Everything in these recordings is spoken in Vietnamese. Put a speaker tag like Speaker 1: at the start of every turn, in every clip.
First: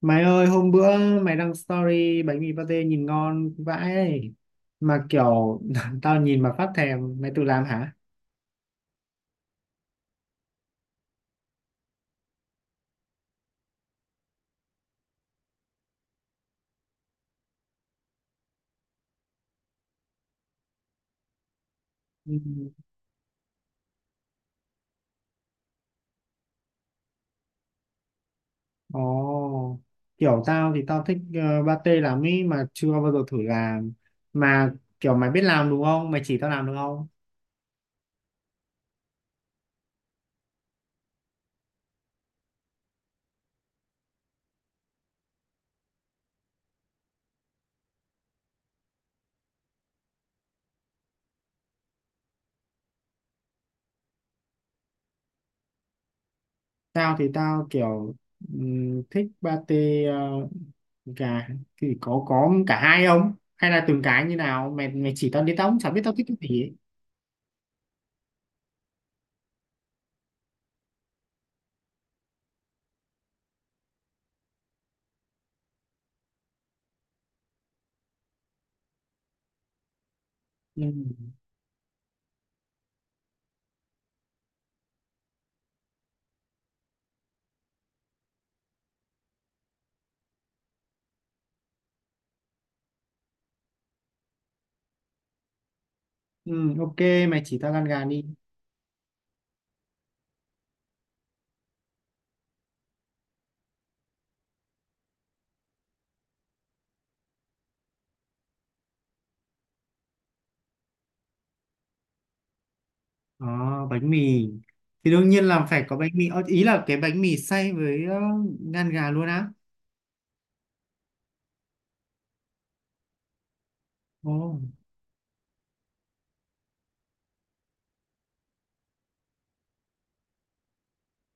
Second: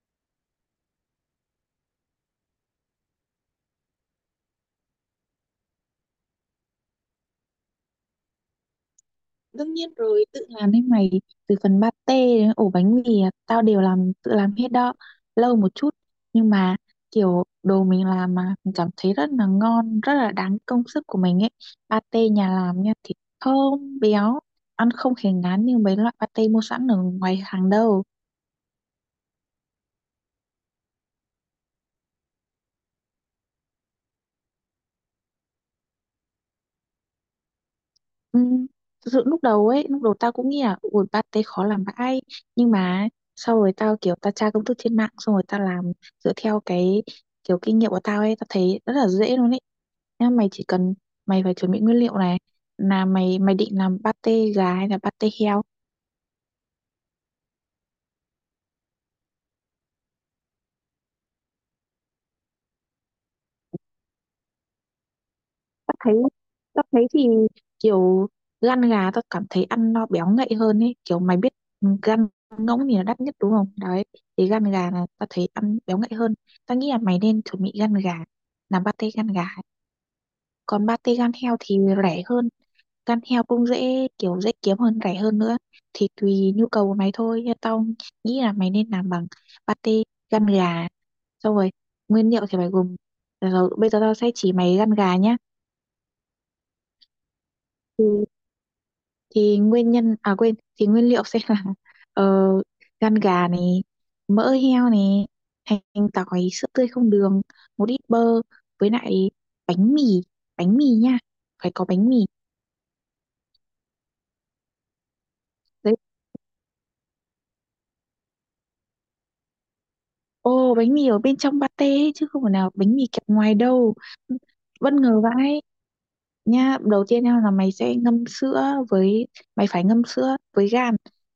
Speaker 1: Mày ơi hôm bữa mày đăng story bánh mì pate nhìn ngon vãi ấy. Mà kiểu tao nhìn mà phát thèm, mày tự làm hả?
Speaker 2: Đương nhiên rồi, tự làm đấy mày, từ phần pate đến ổ bánh mì, à, tao đều làm, tự làm hết đó. Lâu một chút, nhưng mà kiểu đồ mình làm mà mình cảm thấy rất là ngon, rất là đáng công sức của mình ấy. Pate nhà
Speaker 1: Ừ.
Speaker 2: làm nha, thịt thơm, béo, ăn không hề ngán như mấy loại pate mua sẵn ở ngoài hàng đâu.
Speaker 1: Ồ, kiểu tao thì tao thích pate lắm ý, mà chưa bao giờ thử làm, mà kiểu mày biết làm đúng không? Mày chỉ tao làm được không?
Speaker 2: Ừm, thực sự lúc đầu tao cũng nghĩ là ủi pate khó làm vãi, nhưng mà sau rồi tao kiểu tao tra công thức trên mạng xong rồi tao làm dựa theo cái kiểu kinh nghiệm của tao ấy, tao thấy rất là dễ luôn ấy. Nha, mày chỉ cần mày phải chuẩn bị nguyên liệu này, là mày mày định làm pate gà hay là pate heo.
Speaker 1: Tao thì tao kiểu thích pate, ờ, gà, thì có cả hai không? Hay là từng cái như nào? Mày mày chỉ tao đi, tao cũng chả
Speaker 2: tao
Speaker 1: biết
Speaker 2: thấy
Speaker 1: tao thích cái gì ấy.
Speaker 2: tao thấy thì kiểu lăn gà tao cảm thấy ăn nó béo ngậy hơn ấy, kiểu mày biết, ừ, gan ngỗng thì là đắt nhất đúng không đấy, thì gan gà là tao thấy ăn béo ngậy hơn, tao nghĩ là mày nên chuẩn bị gan gà, làm pate gan gà.
Speaker 1: Ừ.
Speaker 2: Còn pate gan heo thì rẻ hơn, gan heo cũng dễ kiểu dễ kiếm hơn, rẻ hơn nữa, thì tùy nhu cầu của mày thôi. Nhưng tao nghĩ là mày nên làm bằng pate gan gà. Xong rồi nguyên liệu thì mày gồm, rồi bây giờ tao sẽ chỉ mày gan gà nhá.
Speaker 1: Ừ, ok, mày chỉ tao gan gà đi.
Speaker 2: Ừ, thì nguyên nhân à quên thì nguyên liệu sẽ là ờ, gan gà này, mỡ heo này, hành tỏi, sữa tươi không đường, một ít bơ, với lại bánh mì, bánh mì nha, phải có bánh mì
Speaker 1: Ờ, bánh mì thì đương nhiên là phải
Speaker 2: đấy.
Speaker 1: có bánh mì. Ờ, ý là cái bánh mì xay với ngan gà luôn á.
Speaker 2: Ô bánh mì ở bên trong pate ấy, chứ không phải nào bánh mì kẹp ngoài đâu,
Speaker 1: Ồ,
Speaker 2: bất ngờ vãi. Nhá, đầu tiên nha là mày sẽ ngâm sữa, với mày phải ngâm sữa với gan,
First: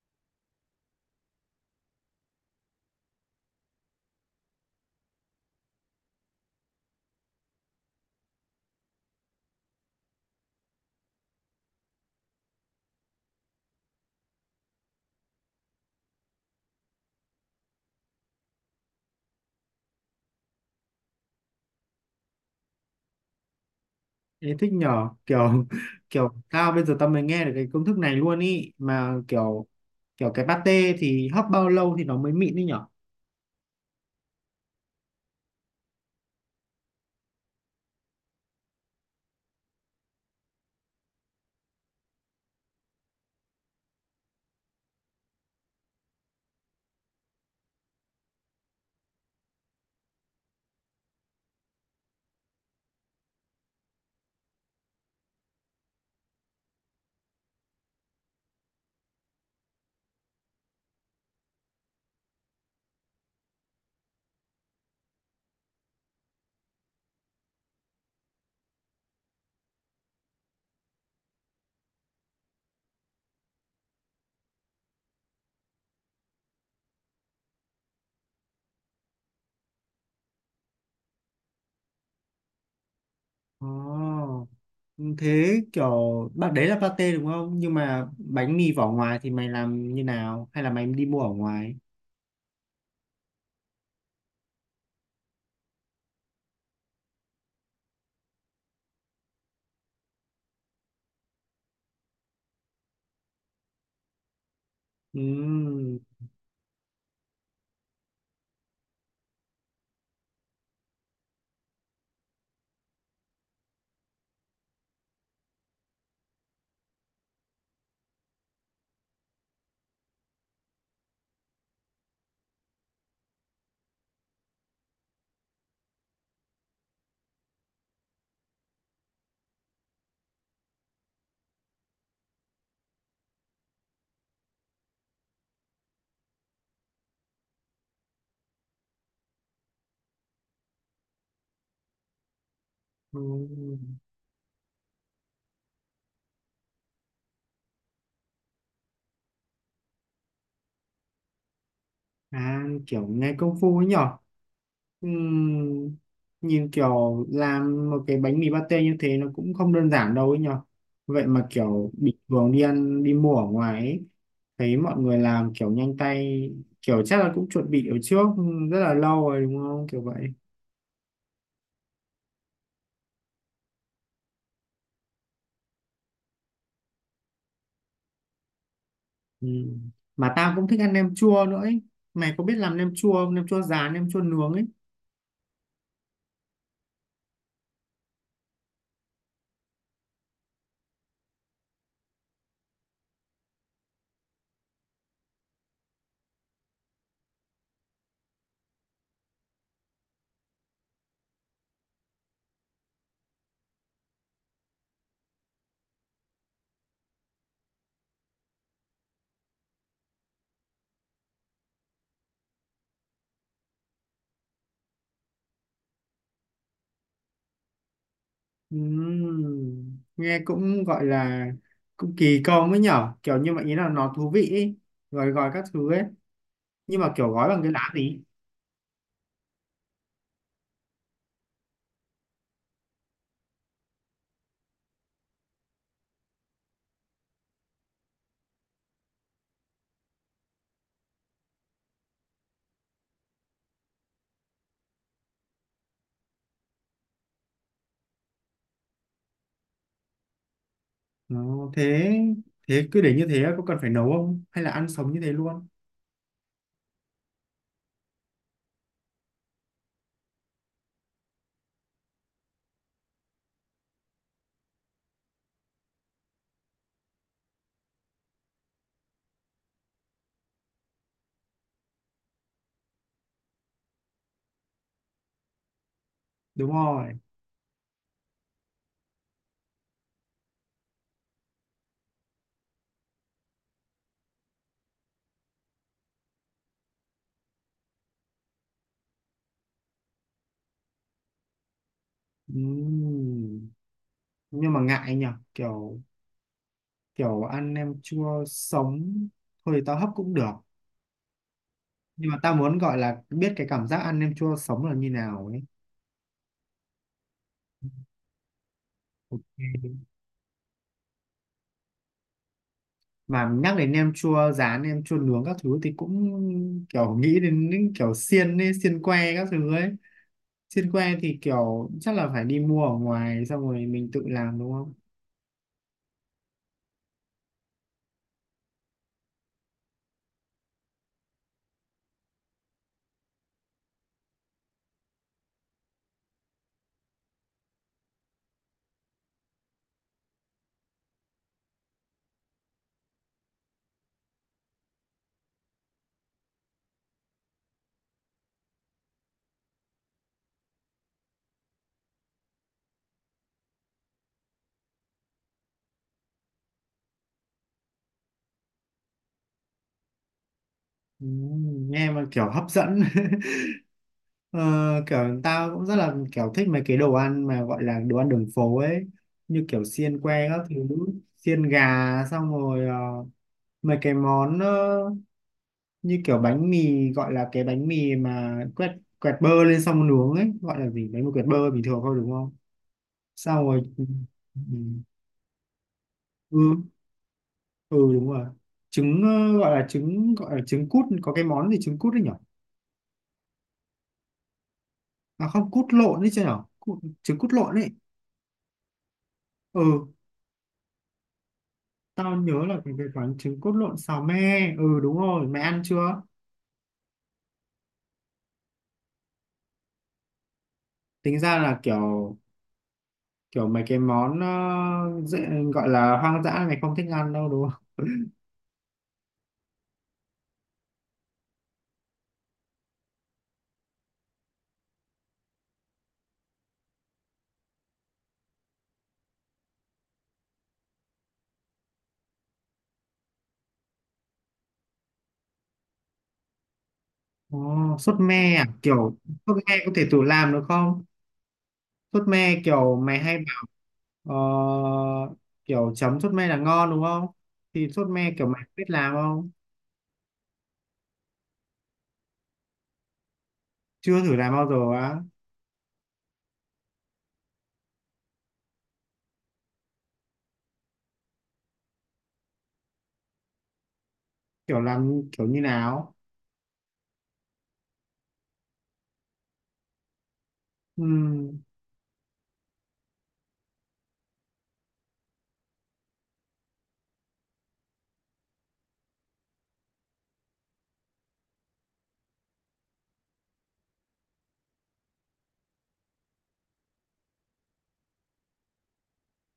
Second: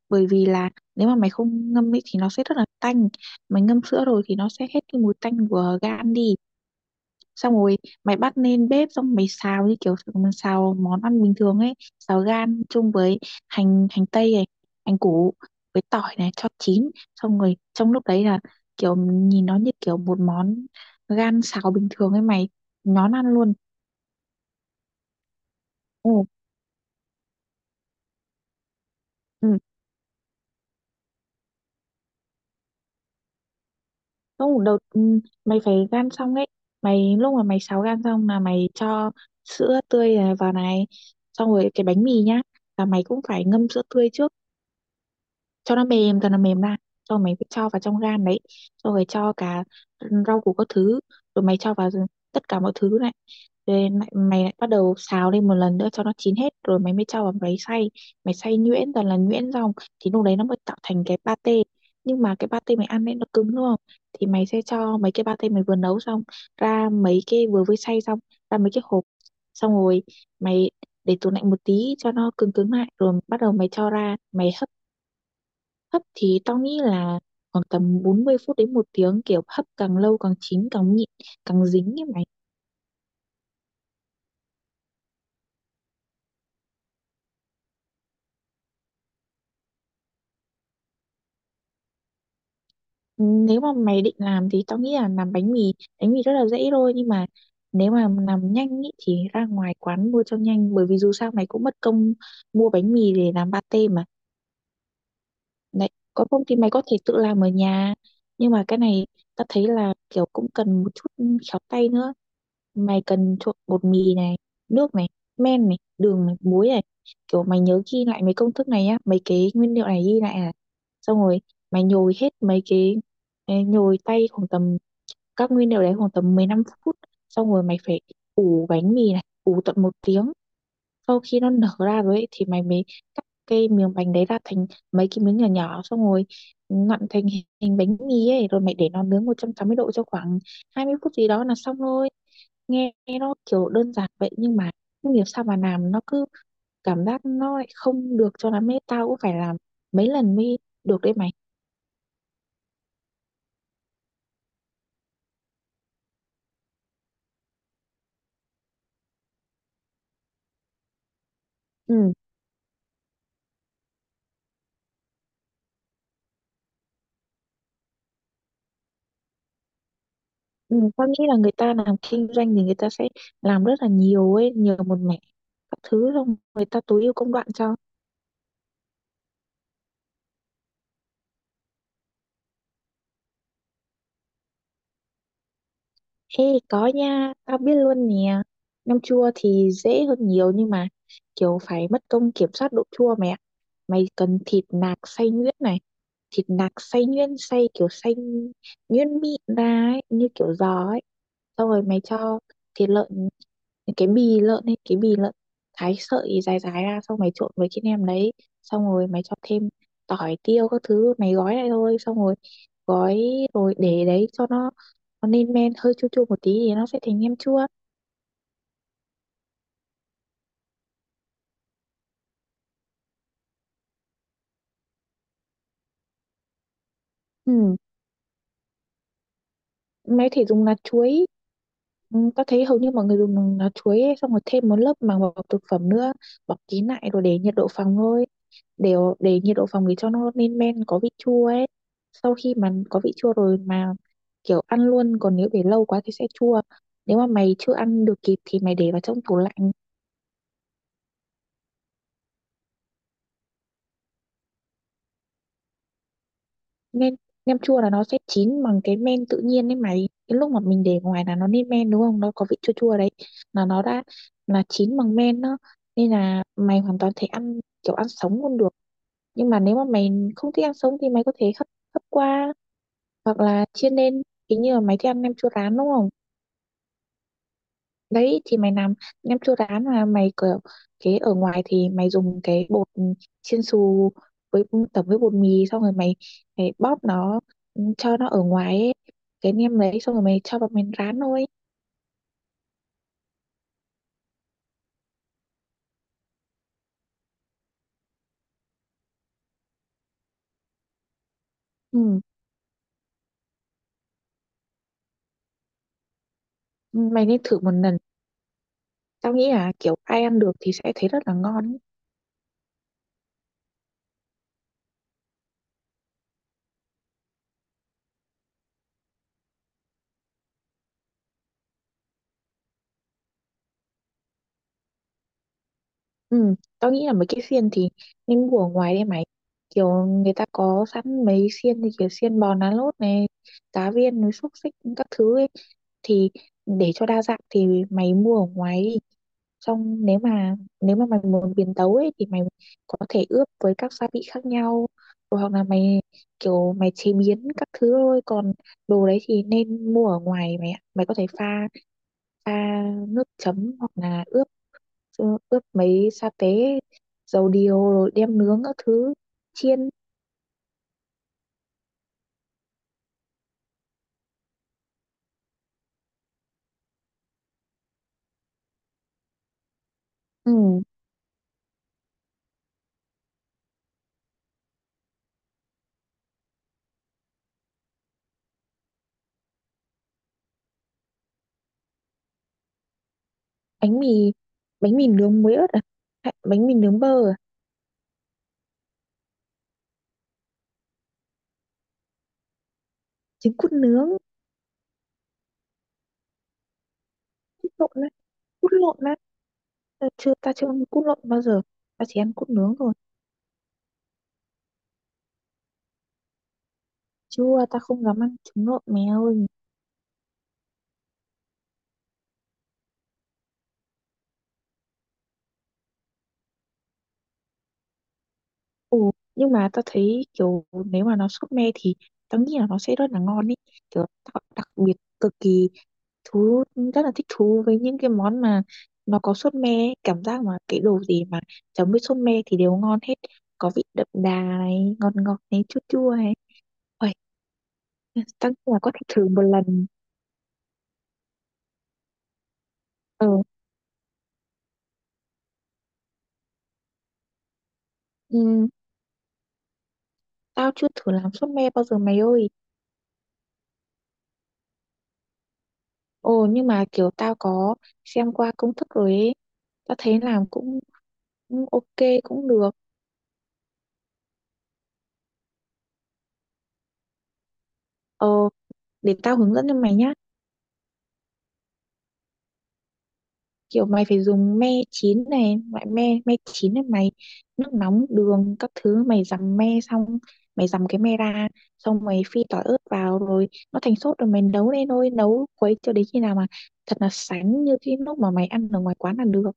Speaker 2: bởi vì là nếu mà mày không ngâm ấy thì nó sẽ rất là tanh, mày ngâm sữa rồi thì nó sẽ hết cái mùi tanh của gan đi. Xong rồi mày bắt lên bếp xong mày xào như kiểu mình xào món ăn bình thường ấy, xào gan chung với hành hành tây này, hành củ với tỏi này cho chín, xong rồi trong lúc đấy là kiểu nhìn nó như kiểu một món gan xào bình thường ấy mày, nhón ăn luôn.
Speaker 1: thế thích nhỏ kiểu
Speaker 2: Ồ,
Speaker 1: kiểu tao bây giờ tao mới nghe được cái công thức này luôn ý, mà
Speaker 2: ừ.
Speaker 1: kiểu kiểu cái pate thì hấp bao lâu thì nó mới mịn đi nhở?
Speaker 2: Không, đầu mày phải gan xong ấy. Mày lúc mà mày sáo gan xong là mày cho sữa tươi này vào này, xong rồi cái bánh mì nhá, là mày cũng phải ngâm sữa tươi trước cho nó mềm, cho nó mềm ra, cho mày phải cho vào trong gan đấy, cho rồi cho cả rau củ các thứ, rồi mày cho vào tất cả mọi thứ này, rồi lại, mày lại bắt đầu xào lên một lần nữa cho nó chín hết rồi mày mới cho vào máy xay, mày xay nhuyễn toàn là nhuyễn xong thì lúc đấy nó mới tạo thành cái pate. Nhưng mà cái pate mày ăn ấy nó cứng đúng không, thì mày sẽ cho mấy cái pate mày vừa nấu xong ra mấy cái vừa mới xay xong ra mấy cái hộp, xong rồi mày để tủ lạnh một tí cho nó cứng cứng lại rồi bắt đầu mày cho ra mày. Hấp thì tao nghĩ là khoảng tầm 40 phút đến 1 tiếng, kiểu hấp càng lâu càng chín càng nhịn, càng dính ấy mày.
Speaker 1: Ồ, thế kiểu bạn đấy là pate đúng không, nhưng mà bánh mì vỏ ngoài thì mày làm như nào hay là mày đi mua ở ngoài?
Speaker 2: Nếu mà mày định làm thì tao nghĩ là làm bánh mì rất là dễ thôi nhưng mà nếu mà làm nhanh ý, thì ra ngoài quán mua cho nhanh bởi vì dù sao mày cũng mất công mua bánh mì để làm pate mà.
Speaker 1: Ừ.
Speaker 2: Đấy, còn không thì mày có thể tự làm ở nhà. Nhưng mà cái này ta thấy là kiểu cũng cần một chút khéo tay nữa. Mày cần trộn bột mì này, nước này, men này, đường này, muối này. Kiểu mày nhớ ghi lại mấy công thức này nhá, mấy cái nguyên liệu này ghi lại này. Xong rồi mày nhồi hết mấy cái nhồi tay khoảng tầm các nguyên liệu đấy khoảng tầm 15 phút. Xong rồi mày phải ủ bánh mì này, ủ tận 1 tiếng, sau khi nó nở ra rồi ấy, thì mày mới cắt cái miếng bánh đấy ra thành mấy cái miếng nhỏ nhỏ xong rồi nặn thành hình hình bánh mì ấy rồi mày để nó nướng 180 độ cho khoảng 20 phút gì đó là xong rồi, nghe
Speaker 1: Ừ.
Speaker 2: nó kiểu đơn giản vậy nhưng mà không hiểu sao mà làm nó cứ cảm giác nó lại không được cho lắm ấy, tao cũng phải làm mấy lần mới được đấy mày.
Speaker 1: À kiểu nghe công phu ấy nhở. Ừm, nhìn kiểu làm một cái bánh mì pate như thế nó cũng không đơn giản đâu ấy nhở. Vậy mà kiểu
Speaker 2: Ừ,
Speaker 1: bình thường đi ăn đi mua ở ngoài ấy, thấy mọi người làm kiểu nhanh tay, kiểu chắc là cũng chuẩn bị ở trước rất là lâu rồi đúng không kiểu vậy.
Speaker 2: ừ tao nghĩ là người ta làm kinh doanh thì người ta sẽ làm rất là nhiều ấy, nhiều một mẻ các thứ, xong người ta tối ưu công đoạn cho.
Speaker 1: Ừm. Mà tao cũng thích ăn nem chua nữa ấy, mày có biết làm nem chua không, nem chua rán nem chua nướng ấy?
Speaker 2: Ê có nha, tao biết luôn nè. Nem chua thì dễ hơn nhiều nhưng mà kiểu phải mất công kiểm soát độ chua mẹ. Mày cần thịt nạc xay nhuyễn này, thịt nạc xay nhuyễn xay kiểu xay nhuyễn mịn ra ấy, như kiểu giò ấy. Xong rồi mày cho thịt lợn, cái bì lợn ấy, cái bì lợn thái sợi dài dài ra, xong mày trộn với cái nem đấy, xong rồi mày cho thêm tỏi tiêu các thứ, mày gói lại thôi, xong rồi gói rồi để đấy cho nó lên men hơi chua chua một tí thì nó sẽ thành nem chua.
Speaker 1: Nghe cũng gọi là cũng kỳ công ấy nhở, kiểu như vậy ý là nó thú vị ý. Rồi gọi các thứ ấy, nhưng mà kiểu gói bằng cái
Speaker 2: Ừ,
Speaker 1: lá gì?
Speaker 2: mẹ có thể dùng lá chuối, ừ, ta thấy hầu như mọi người dùng lá chuối ấy, xong rồi thêm một lớp màng bọc thực phẩm nữa, bọc kín lại rồi để nhiệt độ phòng thôi, để nhiệt độ phòng để cho nó lên men có vị chua ấy, sau khi mà có vị chua rồi mà kiểu ăn luôn, còn nếu để lâu quá thì sẽ chua, nếu mà mày chưa ăn được kịp thì mày để vào trong tủ lạnh.
Speaker 1: Nó thế, thế cứ để như thế có cần phải nấu không hay là ăn sống như thế luôn?
Speaker 2: Nem Nem chua là nó sẽ chín bằng cái men tự nhiên đấy mày, cái lúc mà mình để ngoài là nó lên men đúng không, nó có vị chua chua đấy là nó đã là chín bằng men đó, nên là mày hoàn toàn thể ăn kiểu ăn sống luôn được. Nhưng mà nếu mà mày không thích ăn sống thì mày có thể hấp, hấp qua hoặc là chiên lên, cái như là mày thích ăn nem chua rán đúng không.
Speaker 1: Đúng rồi.
Speaker 2: Đấy thì mày làm nem chua rán mà mày kiểu cái ở ngoài thì mày dùng cái bột chiên xù với tẩm với bột mì, xong rồi mày, mày bóp nó, ừ, cho nó ở ngoài ấy. Cái nem đấy xong rồi mày cho vào mình rán thôi.
Speaker 1: Ừm, nhưng mà ngại nhở, kiểu kiểu ăn nem chua sống, thôi thì tao hấp cũng được,
Speaker 2: Ừ.
Speaker 1: nhưng mà tao muốn gọi là biết cái cảm giác ăn nem chua sống là như nào ấy.
Speaker 2: Mày nên thử một lần. Tao nghĩ là kiểu ai ăn được thì sẽ thấy rất là ngon.
Speaker 1: Mà nhắc đến nem chua rán nem chua nướng các thứ thì cũng kiểu nghĩ đến những kiểu xiên ấy, xiên que các thứ ấy. Xiên que thì kiểu chắc là phải đi mua ở ngoài xong rồi mình tự làm đúng không?
Speaker 2: Ừ, tao nghĩ là mấy cái xiên thì nên mua ở ngoài đi mày. Kiểu người ta có sẵn mấy xiên thì kiểu xiên bò nán lốt này, cá viên, núi xúc xích các thứ ấy. Thì để cho đa dạng thì mày mua ở ngoài đi. Xong nếu mà mày muốn biến tấu ấy thì mày có thể ướp với các gia vị khác nhau. Rồi hoặc là mày kiểu mày chế biến các thứ thôi. Còn đồ đấy thì nên mua ở ngoài mày ạ. Mày có thể pha pha nước chấm hoặc là ướp, ướp mấy sa tế dầu điều rồi đem nướng các thứ, chiên.
Speaker 1: Ừ, nghe mà kiểu hấp dẫn. ờ, Kiểu tao cũng rất là kiểu thích mấy cái đồ ăn mà gọi là đồ ăn đường phố ấy, như kiểu xiên que các thứ,
Speaker 2: Ừ.
Speaker 1: xiên gà, xong rồi mấy cái món, như kiểu bánh mì, gọi là cái bánh mì mà quẹt, quẹt bơ lên xong nướng ấy, gọi là gì, bánh mì quẹt bơ bình thường thôi đúng không? Sao rồi,
Speaker 2: Bánh
Speaker 1: ừ.
Speaker 2: mì, bánh mì nướng muối ớt à, hay bánh mì
Speaker 1: Ừ,
Speaker 2: nướng bơ à?
Speaker 1: ừ đúng rồi. Trứng, gọi là trứng, gọi là trứng cút, có cái món gì trứng cút đấy nhở?
Speaker 2: Trứng cút nướng.
Speaker 1: À không, cút lộn đấy chứ nhở. Trứng cút
Speaker 2: Cút
Speaker 1: lộn đấy.
Speaker 2: lộn á. Cút lộn á.
Speaker 1: Ừ,
Speaker 2: Ờ, chưa, ta chưa ăn cút lộn bao giờ, ta chỉ ăn
Speaker 1: tao
Speaker 2: cút
Speaker 1: nhớ
Speaker 2: nướng
Speaker 1: là
Speaker 2: thôi.
Speaker 1: cái quán trứng cút lộn xào me, ừ đúng rồi, mày ăn chưa?
Speaker 2: Chưa, ta không dám ăn trứng lộn mèo.
Speaker 1: Tính ra là kiểu kiểu mấy cái món dễ, gọi là hoang dã mày không thích ăn đâu đúng không?
Speaker 2: Ừ, nhưng mà tao thấy kiểu nếu mà nó súp me thì tao nghĩ là nó sẽ rất là ngon ý, kiểu tao đặc biệt cực kỳ thú, rất là thích thú với những cái món mà nó có sốt me ấy. Cảm giác mà cái đồ gì mà chấm với sốt me thì đều ngon hết, có vị đậm đà này, ngọt ngọt này, chua chua này. Uầy,
Speaker 1: Ồ, sốt
Speaker 2: tao
Speaker 1: me
Speaker 2: nghĩ
Speaker 1: à?
Speaker 2: là có thể
Speaker 1: Kiểu
Speaker 2: thử một
Speaker 1: sốt me
Speaker 2: lần.
Speaker 1: có thể tự làm được không? Sốt me kiểu mày
Speaker 2: ờ
Speaker 1: hay bảo ờ, kiểu chấm sốt me là ngon đúng không? Thì sốt me kiểu mày
Speaker 2: ừ,
Speaker 1: biết làm không?
Speaker 2: tao chưa thử làm sốt me bao giờ mày ơi.
Speaker 1: Chưa thử làm bao giờ á?
Speaker 2: Ồ nhưng mà kiểu tao có xem qua công thức rồi ấy, tao thấy làm cũng cũng ok, cũng được.
Speaker 1: Kiểu làm kiểu như nào?
Speaker 2: Ờ, để tao hướng dẫn cho mày nhá.
Speaker 1: Ừm,
Speaker 2: Kiểu mày phải dùng me chín này, loại me me chín này mày, nước nóng, đường các thứ mày dằm me xong, mày dằm cái me ra, xong mày phi tỏi ớt vào rồi nó thành sốt rồi mày nấu lên thôi, nấu quấy cho đến khi nào mà thật là sánh như cái lúc mà mày ăn ở ngoài quán là được.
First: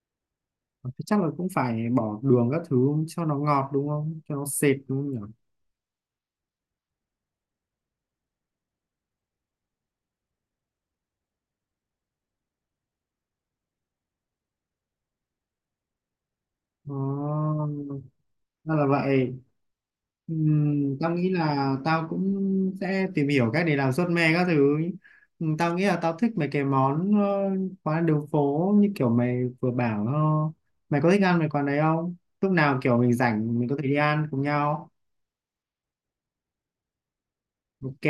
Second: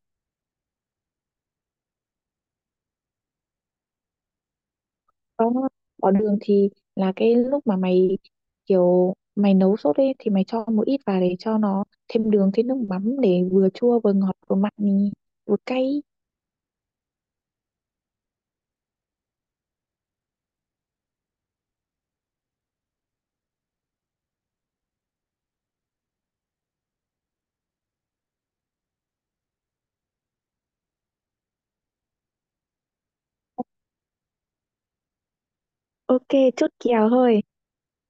Speaker 1: ờ, thế chắc là cũng phải bỏ đường các thứ cho nó ngọt đúng không? Cho nó sệt đúng không nhỉ?
Speaker 2: Có, bỏ đường thì là cái lúc mà mày kiểu mày nấu sốt ấy thì mày cho một ít vào để cho nó thêm đường, thêm nước mắm để vừa chua vừa ngọt vừa mặn vừa cay.
Speaker 1: Ồ, ra là vậy. Tao nghĩ là tao cũng sẽ tìm hiểu cách để làm suất me các thứ. Tao nghĩ là tao thích mấy cái món quán đường phố như kiểu mày vừa bảo. Ờ, Mày có thích ăn mấy quán đấy không, lúc nào kiểu mình rảnh mình có thể đi ăn cùng nhau.
Speaker 2: Ok, chốt kèo thôi.
Speaker 1: Ok,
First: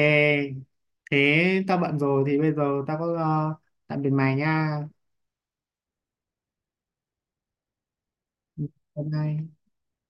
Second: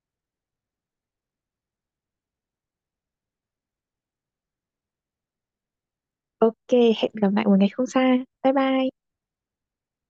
Speaker 1: thế tao bận rồi, thì bây giờ tao có tạm biệt mày nha.
Speaker 2: Ok, hẹn gặp lại một ngày không xa. Bye bye.
Speaker 1: Bye bye.